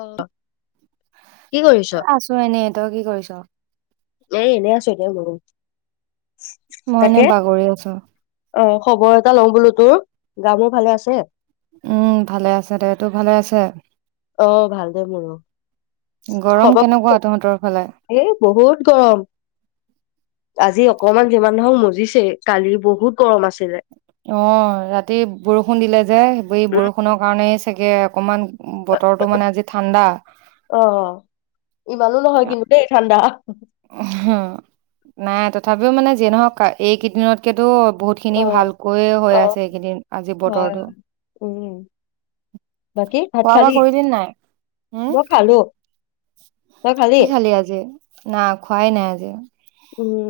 অ'। কি কৰিছ? আছোঁ এনেই তই কি কৰিছ? মই এনেই আছোঁ একে [inaudible] মই এনে বাগৰি আছোঁ। অ খবৰ এটা লওঁ বোলো তোৰ, গা মোৰ ভালে আছে? উম, ভালে আছে দে, তোৰ ভালে আছে? অ', ভালদে মোৰো। গৰম খব কেনেকুৱা তহঁতৰ ফালে? [inaudible] এ, বহুত গৰম। আজি অকমান যিমান নহওঁক মোৰ দিছে কালি বহুত গৰম আছিলে। অ', ৰাতি বৰষুণ দিলে যে ৱেই উম বৰষুণৰ কাৰণে চাগে অকণমান অ', ইমানো নহয় কিন্তু দেই ঠাণ্ডা। হ নাই, তথাপিও মানে যিয়ে নহওঁক এইকেইদিনতকেতো বহুতখিনি অ ভালকৈয়ে অ হৈ আছে এইকেইদিন আজি হয় বতৰটো। উম বাকী ভাত খোৱা খালি? বোৱা কৰিলি নে নাই? হম। মই খালো। কি খালি আজি? না খোৱাই নাই আজি। উম।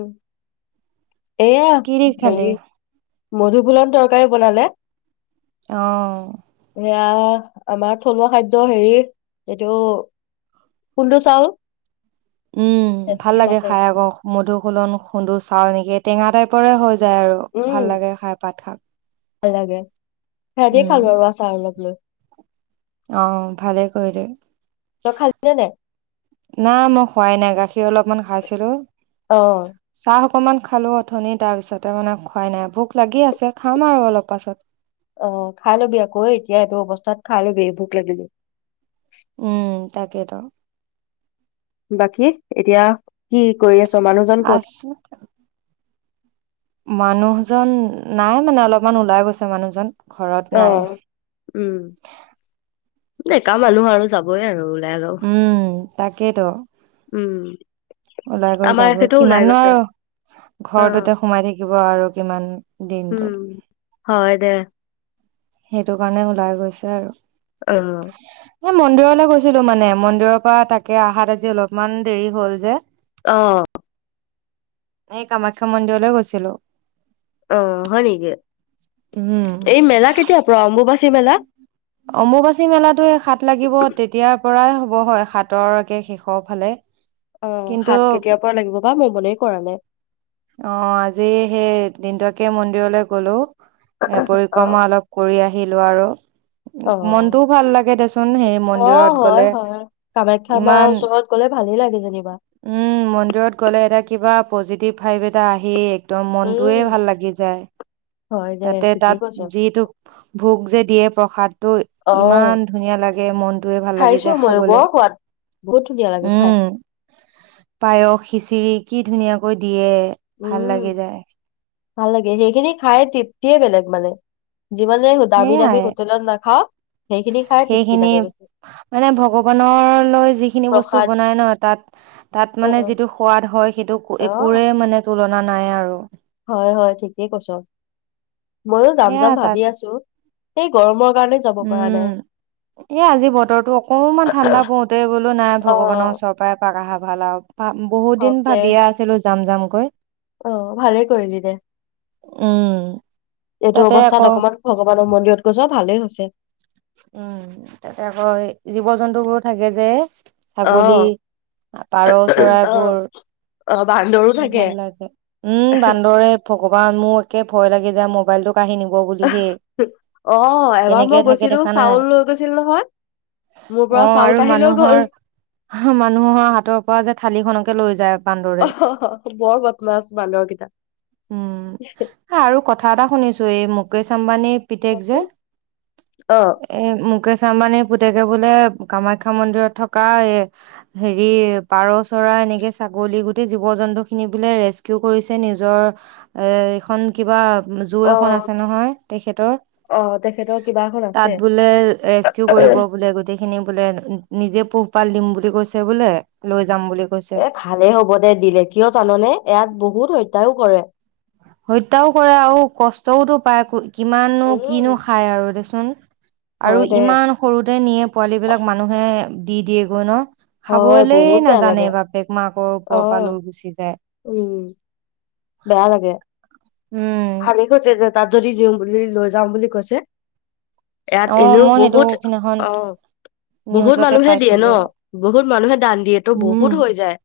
এয়া কি দি খালি? হেয়ি মধুবুলন তৰকাৰী বনালে। অহ। সেয়া আমাৰ থলুৱা খাদ্য হেৰি এইটো কুডো চাউ উম ভাল লাগে খাই আকৌ মধুকুলন খুন্দো চাউ নেকি টেঙা টাইপৰে হয় যায় আৰু উম ভাল লাগে খাই পাত শাক লাগে সেহতে উম, খাল বাৰু আছা আৰু লগ লৈ অ ভালে কৰিলে তই খাইছিলি নে নাই মই খোৱাই নাই গাখীৰ অলপমান খাইছিলোঁ অ অকমান খালো অথনি তাৰ পিছতে মানে খোৱাই নাই ভোক লাগি আছে খাম আৰু অলপ পাছত অ খাই ল'বি আকৌ এতিয়া এইটো অৱস্থাত খাই ল'বি ভোক লাগিলি উম তাকেইতো বাকী এতিয়া কি কৰি আছো মানুহজন কত? আছো মানুহজন নাই মানে অলপমান ওলাই গৈছে মানুহজন ঘৰত নাই আহ উম ডেকা মানুহ আৰু যাবই আৰু [inaudible] তাকেতো উম ওলাই গৈ আমাৰ যাব এখেতো ওলাই কিমাননো গৈছে আৰু অ ঘৰটোতে সোমাই থাকিব আৰু কিমান উম দিনটো হয় দে সেইটো কাৰণে ওলাই গৈছে আৰু অ এই মন্দিৰলৈ গৈছিলো মানে মন্দিৰৰ পৰা তাকে আহাত আজি অলপমান দেৰি হল যে অ এই কামাখ্যা মন্দিৰলৈ গৈছিলোঁ অ হয় নেকি উম এই মেলা কেতিয়া পৰা অম্বুবাচী মেলা অম্বুবাচী মেলাটো সাত লাগিব তেতিয়াৰ পৰাই হব হব হয় সাতৰকে শেষৰ ফালে অ কিন্তু সাত কেতিয়াৰ পৰা লাগিব বা মই মনে কৰা নাই অ আজি সেই দিনটোকে মন্দিৰলৈ গলো এ অ পৰিক্ৰমা অলপ কৰি আহি আহিলোঁ আৰু অ মনটোও ভাল লাগে দেচোন সেই অ', মন্দিৰত হয়, গলে হয়। কামাখ্যা মাৰ ইমান ওচৰত গ'লে ভালেই লাগে যেনিবা। উম মন্দিৰত গলে এটা কিবা পজিটিভ ভাইব এটা‌‌ আহেই। একদম মনটোৱে উম, ভাল লাগি যায়। হয় দে তাতে, তাত ঠিকেই কৈছ। যিটো ভোগ যে, দিয়ে প্ৰসাদ ত' ইমান অ', ধুনীয়া লাগে মনটোৱে ভাল লাগি খাইছো যায় ময়ো খাবলে। বৰ সোৱাদ বহুত ধুনীয়া লাগে খাই। উম, পায়স, খিচিৰি। কি ধুনীয়াকৈ দিয়ে। ভাল উম, লাগি যায়। ভাল লাগে সেইখিনি খাই তৃপ্তিয়ে বেলেগ মানে। যিমানে দামী দামী সেইয়াই। হোটেলত নাখাওঁ সেইখিনি খাই তৃপ্তি সেইখিনি লাগে বেছি। মানে ভগৱানৰ লৈ যিখিনি বস্তু প্ৰসাদ বনাই ন, তাত, তাত মানে অ', যিটো সোৱাদ হয়, সেইটো অ', একোৰে মানে তুলনা নাই আৰু। হয়, হয়, ঠিকেই কৈছ। ময়ো যাম, সেয়া যাম তাত ভাবি আছোঁ। সেই গৰমত উম, এই আজি বতৰটো অকনমান ঠাণ্ডা পৰোতেই বোলো নাই, ভগৱানৰ অ', ওচৰৰ পৰাই এপাক আহা ভাল আৰু। ভা বহুত হওক দিন দে। ভাবিয়ে আছিলোঁ যাম, যাম কৈ অ', ভালেই কৰিলি দে। উম। এইটো তাতে আকৌ অৱস্থাত অকমান ভগৱানৰ মন্দিৰত গৈছ! ভালেই হৈছে। উম, তাতে আকৌ এ, জীৱ-জন্তুবোৰো থাকে যে। ছাগলী, অ', পাৰ অ', চৰাইবোৰ। অ', বান্দৰো এ থাকে। ভাল লাগে। উম, বান্দৰে, ভগৱান! মোৰ একে ভয় লাগে যে মোবাইলটোক কাঢ়ি নিব বুলি হেই। অ', এবাৰ কেনেকে মই থাকে গৈছিলো দেখা নাই? চাউল লৈ গৈছিল নহয়, মোৰ পৰা অ', চাউল আৰু কাঢ়ি লৈ গ'ল। মানুহৰ, মানুহৰ হাতৰ পৰা যে থালি খনকে লৈ যায় অ', বান্দৰে। বৰ বদমাছ বান্দৰকিতা চো এই মুকেশ আম্বানীৰ পিতেক যে, অ'। এই মুকেশ আম্বানীৰ পুতেকে বোলে কামাখ্যা মন্দিৰত থকা এ, হেৰি পাৰ চৰাই এনেকে ছাগলী গুট জীৱ জন্তু খিনি বোলে ৰেস্কিউ কৰিছে? নিজৰ এ এইখন কিবা জু এখন অ', আছে নহয়, তেখেতৰ অ', তেখেতৰ কিবা এখন আছে। তাত বোলে ৰেস্কিউ কৰিব বোলে গোটেইখিনি বোলে নিজে পোহপাল দিম বুলি কৈছে বোলে লৈ যাম বুলি কৈছে এ ভালেই হ'ব দে দিলে কিয় জাননে? ইয়াত বহুত হত্যা কৰে। হত্যাও কৰে আৰু কষ্টওতো পায়। কিমাননো, উম, কিনো খায় আৰু দেচো [unintelligible] হয় আৰু দে ইমান সৰুতে নিয়ে পোৱালী বিলাক মানুহে দি দিয়ে গৈ ন? হয় খাবলে বহুত বেয়া লাগে নাজানে বাপেক, মাকৰ ওপৰৰ পৰা অ', লৈ গুচি যায়। উম। বেয়া লাগে। উম খালি [unintelligible] যে তাত যদি দিওঁ বুলি লৈ যাওঁ বুলি কৈছে ইয়াত অ', এনেও মই সেইটো বহুত সিদিনাখন অ'। বহুত নিউজতে মানুহে দিয়ে ন পাইছিলো বহুত মানুহে দান দিয়েতো বহুত উম, হৈ যায়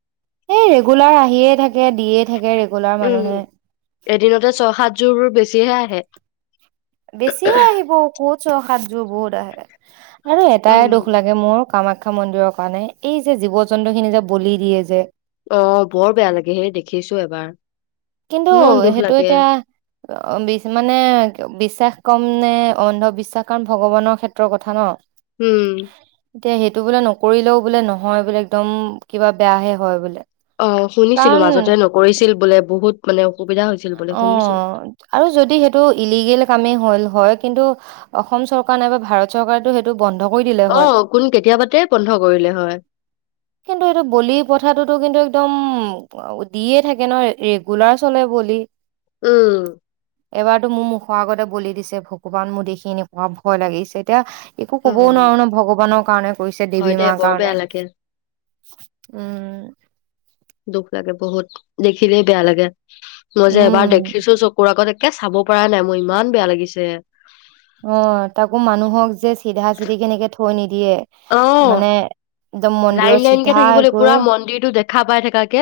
এই ৰেগুলাৰ আহিয়ে থাকে দিয়ে থাকে ৰেগুলাৰ মানুহে। উম এদিনতে ছয়, সাতযোৰ বেছিহে আহে। বেছিয়ে আহিব ক'ত ছয়, সাত যোৰ বহুত আহে। আৰু এটাই উম দুখ লাগে মোৰ কামাখ্যা মন্দিৰৰ কাৰণে এই যে, জীৱ জন্তু খিনি যে, বলি দিয়ে যে অ', বৰ বেয়া লাগে সেই দেখিছো এবাৰ। কিন্তু ইমান দুখ সেইটো লাগে এতিয়া বিচ মানে বিশ্বাস কম নে অন্ধবিশ্বাস কাৰণ ভগৱানৰ ক্ষেত্ৰৰ কথা ন? উম এতিয়া সেইটো বোলে নকৰিলেও বোলে নহয়, বোলে একদম কিবা বেয়াহে হয়, বোলে। অ', শুনিছিলো কাৰণ মাজতে নকৰিছিল বোলে বহুত মানে অসুবিধা হৈছিল বোলে শুনিছো অ', আৰু যদি সেইটো ইলিগেল কামেই হ'ল হয় কিন্তু অসম চৰকাৰ নাইবা ভাৰত চৰকাৰেটো সেইটো বন্ধ কৰি দিলে হয়। অহ, কোন কেতিয়াবাতেই বন্ধ কৰিলে হয়। টো কিন্তু একদম দিয়ে থাকে ন' ৰেগুলাৰ চলে বুলি। [inaudible] উম। এবাৰটো মোৰ মুখৰ আগতে বলি দিছে ভগৱান মোৰ দেখি পুৱা ভয় লাগিছে এতিয়া একো অ ক'বও নোৱাৰো ন' ভগৱানৰ কাৰণে কৰিছে হয় দেৱী দে মাৰ বৰ বেয়া কাৰণে, লাগে উম। দুখ লাগে বহুত দেখিলেই বেয়া লাগে। মই যে এবাৰ উম দেখিছো চকুৰ আগত তে চাব পৰা নাই মোৰ ইমান বেয়া লাগিছে। অ', তাকো মানুহক যে চিধা চিধি কেনেকে থৈ নিদ দিয়ে অ মানে একদম লাইন মন্দিৰত লাইন কে চিধা থাকিব লাগিব পুৰা গৈ মন্দিৰটো দেখা পাই থাকাকে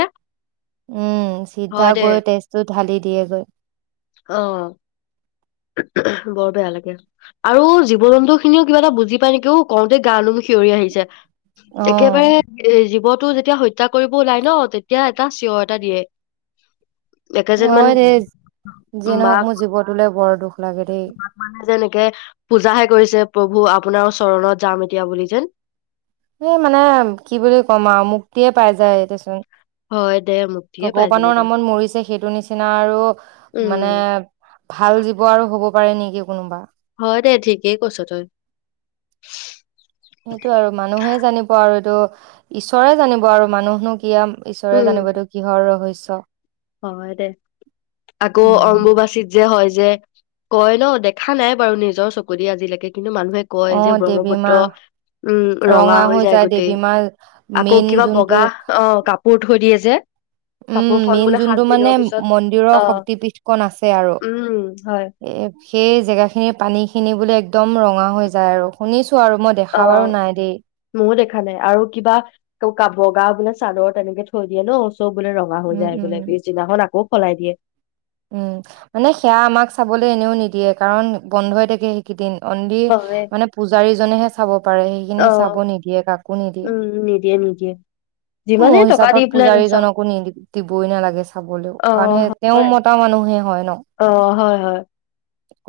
উম, চিধা হয় দে গৈ তেজটো ঢালি দিয়েগৈ। অ বৰ বেয়া লাগে আৰু জীৱ জন্তু খিনিও কিবা এটা বুজি পাই নেকিও কওঁতে গানুম সিঞৰি আহিছে। অ একেবাৰে জীৱন টো যেতিয়া হত্যা কৰিব ওলাই ন' তেতিয়া এটা চিঞৰ এটা দিয়ে। একে যেন মান অ', দেই যি নহক মোৰ জীৱতলে বৰ দুখ। লাগে দেই [unintelligible] কে পূজাহে কৰিছে প্ৰভু আপোনাৰ চৰণত যাম এতিয়া বুলি যেন এই মানে কি বুলি ক'ম আৰু মুক্তিয়ে পাই যায় দেচোন। হয় দে মুক্তিয়ে পাই ভগৱানৰ যেনিবা নামত মৰিছে সেইটো নিচিনা আৰু উম মানে ভাল জীৱ আৰু হ'ব পাৰে নেকি কোনোবা? হয়, দে ঠিকেই কৈছ তই। সেইটো আৰু মানুহে জানিব আৰু ত' ঈশ্বৰে জানিব আৰু মানুহনো কি আ ঈশ্বৰে উম জানিবতো কিহৰ ৰহচ ত হয়, দে আকৌ উম অম্বুবাচীত যে, হয় যে, কয় ন দেখা নাই বাৰু নিজৰ চকু দি আজিলেকে কিন্তু মানুহে কয় অ যে, দেৱী ব্ৰহ্মপুত্ৰ মা উম, ৰঙা হৈ যায় গোটেই আকৌ মেইন কিবা যোনটো বগা অ', কাপোৰ থৈ দিয়ে যে কাপোৰখন বোলে টো মানে দিনৰ পিছত মন্দিৰৰ অ শক্তিপীঠ কন আছে আৰু উম হয় এ সেইজেগা খিনিৰ পানীখিনি বোলে একদম ৰঙা হৈ যায় আৰু শুনি আৰু মই দেখা বাৰু নাই দেই। খালে আৰু কিবা ক ব গা বিলাক চাদৰ তেনেকে থৈ দিয়ে ন' চব বোলে ৰঙা হৈ উম যায় বোলে উম পিছদিনাখন আকৌ সলাই দিয়ে। উম, মানে সেয়া আমাক চাবলৈ এনেও নিদিয়ে কাৰণ বন্ধ হৈ থাকে সেইকেইদিন। অনলি হয় মানে পূজাৰীজনেহে চাব পাৰে অ সেইখিনি চাব নিদিয়ে কাকো নিদিয়ে উম নিদিয়ে নিদিয়ে মোৰ যিমানেই টকা দি হিচাপত পেলাই নাচাও পূজাৰীজনকো নিদ দিবই নালাগে চাবলৈও অ কাৰণ সেই তেওঁ হয় ম এটা মানুহে হয় ন'। অ হয় হয়।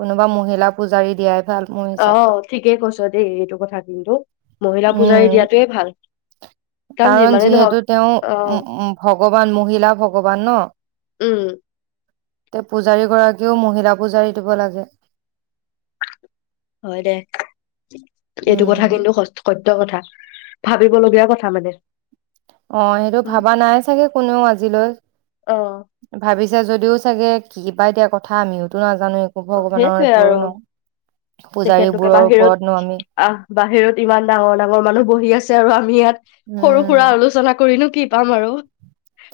কোনোবা মহিলা পূজাৰী দিয়াই ভাল মোৰ হিচাপত অ', ঠিকেই কৈছ'। দেই এইটো কথা কিন্তু মহিলা পূজাৰী উম দিয়াটোৱে ভাল। কাৰণ যিমানে যিহেতু নহওক তেওঁ অহ উম, ভগৱান মহিলা ভগৱান ন'। উম তে পূজাৰী গৰাকীয়েও মহিলা পূজাৰী দিব লাগে। হয় দে এইটো কথা উম কিন্তু স স সত্য কথা, ভাবিবলগীয়া কথা মানে। অ', সেইটো উম ভাবা নাই চাগে কোনেও আজিলৈ, অহ ভাবিছ যদিও চাগে কিবা এতিয়া কথা আমিওতো নাজান জানো একো ভগৱানৰ সেইটোৱে আৰু ন' পূজাৰী তেখেতলোকে বোৰৰ বাহিৰত ওপৰত নো আমি আহ বাহিৰত ইমান ডাঙৰ ডাঙৰ মানুহ বহি আছে আৰু আমি ইয়াত সৰু-সুৰা উম আলোচনা কৰিনো কি পাম আৰু।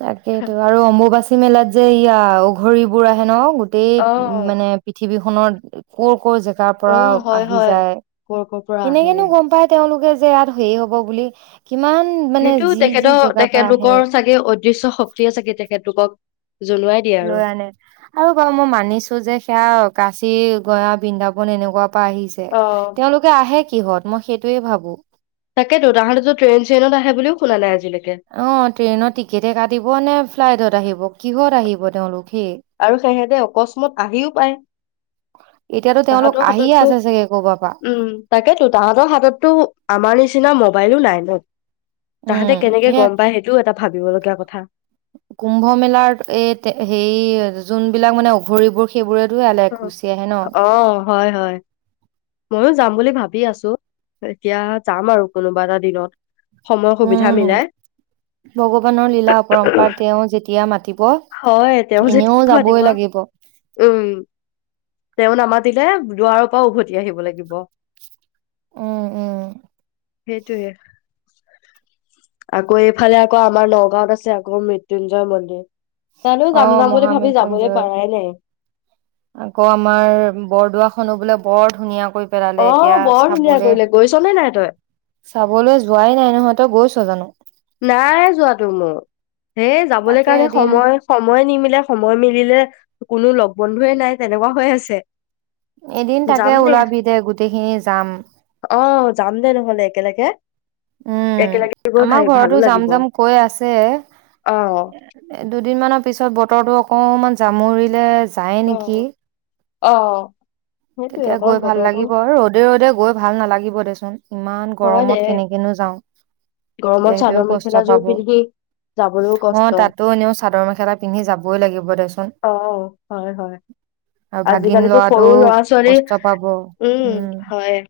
তাকেইেতো আৰু অম্বুবাচী মেলাত যে ইয়া ঘৰিবোৰ আহে ন' গোটেই উম, অহ মানে পৃথিৱী নৰ কৰ কৰ জে কাৰ পৰা অহ হয় আহি হয় যায় কৰ কৰ পৰা আহে কেনেকেনো গম পাই তেওঁলোকে যে ইয়াত হেৰি হ'ব বুলি কিমান মানে সেইটো যি যি জেগা পৰা আহে। দৃশ্য শক্তি আছে কেতিয়া সেতুকক লৈ আনে আৰু বাৰ মই মানিছো যে সেয়া কাচি গয়া, বৃন্দাবন এনেকুৱা আহিছে অহ তেওঁলোকে আহে কি কিহত মই সেইটোৱে ভাবোঁ। তাকেতো তাহাঁতেতো ট্ৰেইন, চেইনত আহে বুলিও শুনা নাই আজ অ', ট্ৰেইনৰ টিকেটে কাটিব নে ফ্লাইটত আহিব কিহত আহিব? তেওঁলোক সেই আৰু সিহেঁতে অকস্মত আহিও পায়। এতিয়াতো তেওঁলোক তাহঁতৰ আহিয়ে হাততো আছে চাগে কৰবাৰ পৰা উম, তাকেতো তাহাঁতৰ হাততো আমাৰ নিচিনা ম মবাইলো নাই ন? তাহাঁতে উম, কেনেকে এ গম পাই সেইটোও এটা ভাবিবলগীয়া কথা কুম্ভ মেলাৰ এ তে হেয়ি যোনবিলাক মানে অঘৰিবোৰ সেইবোৰে অ', হয়, হয় ময়ো যাম বুলি ভাবি আছো এতিয়া যাম আৰু কোনোবা এটা দিনত। সময় সুবিধা উম, মিলাই ভগৱানৰ লীলা পৰম্পৰা তেওঁ যেতিয়া মাতিব হয় তেওঁ এনেও যেতিয়া মাতিব যাবই লাগিব। উম তেওঁ নামাতিলে দুৱাৰৰ পৰা উভতি আহিব লাগিব। উম, উম। সেইটোৱে আকৌ এইফালে আকৌ আমাৰ নগাঁৱত আছে আকৌ মৃত্যুঞ্জয় মন্দিৰ। তালৈয়ো অ যাম, যাম বুলি ভাবি যাবলে মহামৃত্যুঞ্জয় পাৰাই নাই। আকৌ আমাৰ বৰদোৱাখনো বোলে বৰ ধুনীয়া। কৰি অ পেলালে এতিয়া বৰ ধুনীয়া চাবলে, কৰিলে গৈছ নে নাই তই চাবলৈ যোৱাই নাই নহয়, তই গৈচ জানো। নাই যোৱাটো মোৰ হে যাবলৈ তাকে কাৰণে এদিন সময় সময় নিমিলে, সময় মিলিলে কোনো লগ বন্ধুয়ে নাই তেনেকুৱা হৈ আছে। এদিন তাকে ওলাবি দে গোটেইখিনি যাম। অ যাম দে নহ'লে একেলগে। উম একেলগে গৈ আমাৰ ভাব ঘৰতো যাম যাম কৈ আছে। দুদিনমানৰ পিছত বতৰটো অকণমান জামুৰিলে চায়ে অ নেকি। অ'। সেইটোয়ে তেতিয়া অকণ গৈ ভাল বতৰটো লাগিব ৰ'দে ৰ'দে গৈ ভাল নালাগিব দেচো ইমান হয় দে গৰমত কেনেকনো যাওঁ, গৰমত দেহটোও চাদৰ কষ্ট মেখেলাযোৰ পাব অ', পিন্ধি যাবলৈও কষ্ট তাতো এনেও চাদৰ মেখেলা পিন্ধি যাবই লাগিব দেচোন। আৰু ভাগিন আজিকালিটো লৰাটো সৰু ল'ৰা ছোলী কষ্ট পাব উম, উম হয়।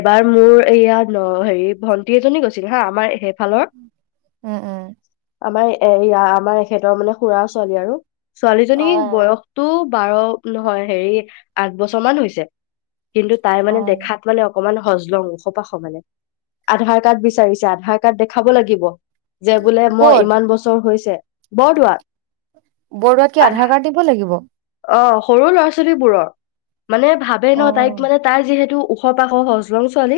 এবাৰ মোৰ এইয়াাত হেৰি ভন্টি এজনী গৈছিল হা আমাৰ সেইফালৰ উম, উম। আমাৰ এয়া আমাৰ এখেতৰ মানে খুৰা ছোৱালী আৰু। অ ছোৱালীজনীৰ বয়সটো বাৰ নহয় হেৰি আঠ বছৰ মান হৈছে। কিন্তু তাই অ মানে দেখাত মানে অকমান হজলং, ওখপাশ মানে আধাৰ কাৰ্ড বিচাৰিছে আধাৰ কাৰ্ড দেখাব লাগিব। যে বোলে মই ক'ত ইমান বছৰ হৈছে বৰদোৱাত বৰদোৱাত কি আ আধাৰ কাৰ্ড দিব লাগিব? অ সৰু ল'ৰা ছোৱালীবোৰৰ। মানে ভাবে অ ন তাইক মানে তাই যিহেতু। খ পাশ সহজ লং ছোৱালী।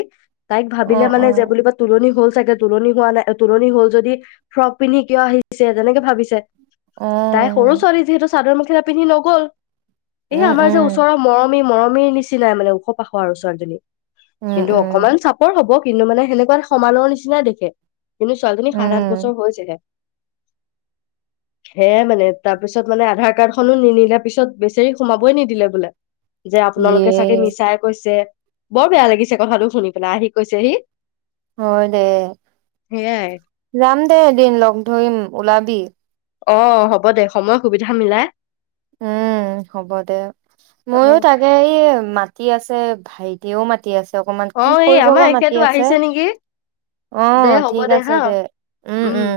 তাইক অ ভাবিলে মানে যে অ বুলিবা তুলনি হ'ল। চাগে তোুলনি হোৱা নাই তোুলনি হ'ল। যদি ফ্ৰক পিন্ধি কিয় আহিছে। তেনেকে ভাবিছে তাই সৰু ছোৱালী যিহেতু। চাদৰ মেখেলা পিন্ধি নগ'ল। এই আমাৰ যে ওচৰৰ মৰম। আমি মৰমী নিচিনাই মানে ওখ পাখ আৰু ছোৱালীজনী। কিন্তু অকমান চাপৰ হব। পিন্ধো মানে সেনেকুৱা সমানৰ নিচিনাই দেখে। কিন্তু ছোৱালীজনী সাত আাত বছৰ হৈছিলে। সেয়াই মানে তাৰপিছত মানে আধাৰ কাৰ্ডখনো নিনিলে পিছত বেচৰি সোমাবই নিদিলে বোলে। যে আপোনালোকে য়ে চাগে মিছাই কৈছে। বৰ বেয়া লাগিছে কথাটো শুনি পেলাই আহি কৈছেহি। হয় দে সেয়াই যাম দে এদিন লগ ধৰিম ওলাবি। অ হ'ব দে সময় সুবিধা মিলাই। উম হ'ব দে অ মইো তাকে এই মা। তি আছে ভাইটিও মা। ম আছে অকমান অ কি এই কৰিব আমাৰ বা মাতি এখেতো আছে। আহিছে নেকি অ দে হ'ব ঠিক আছে হা দে উম, উম।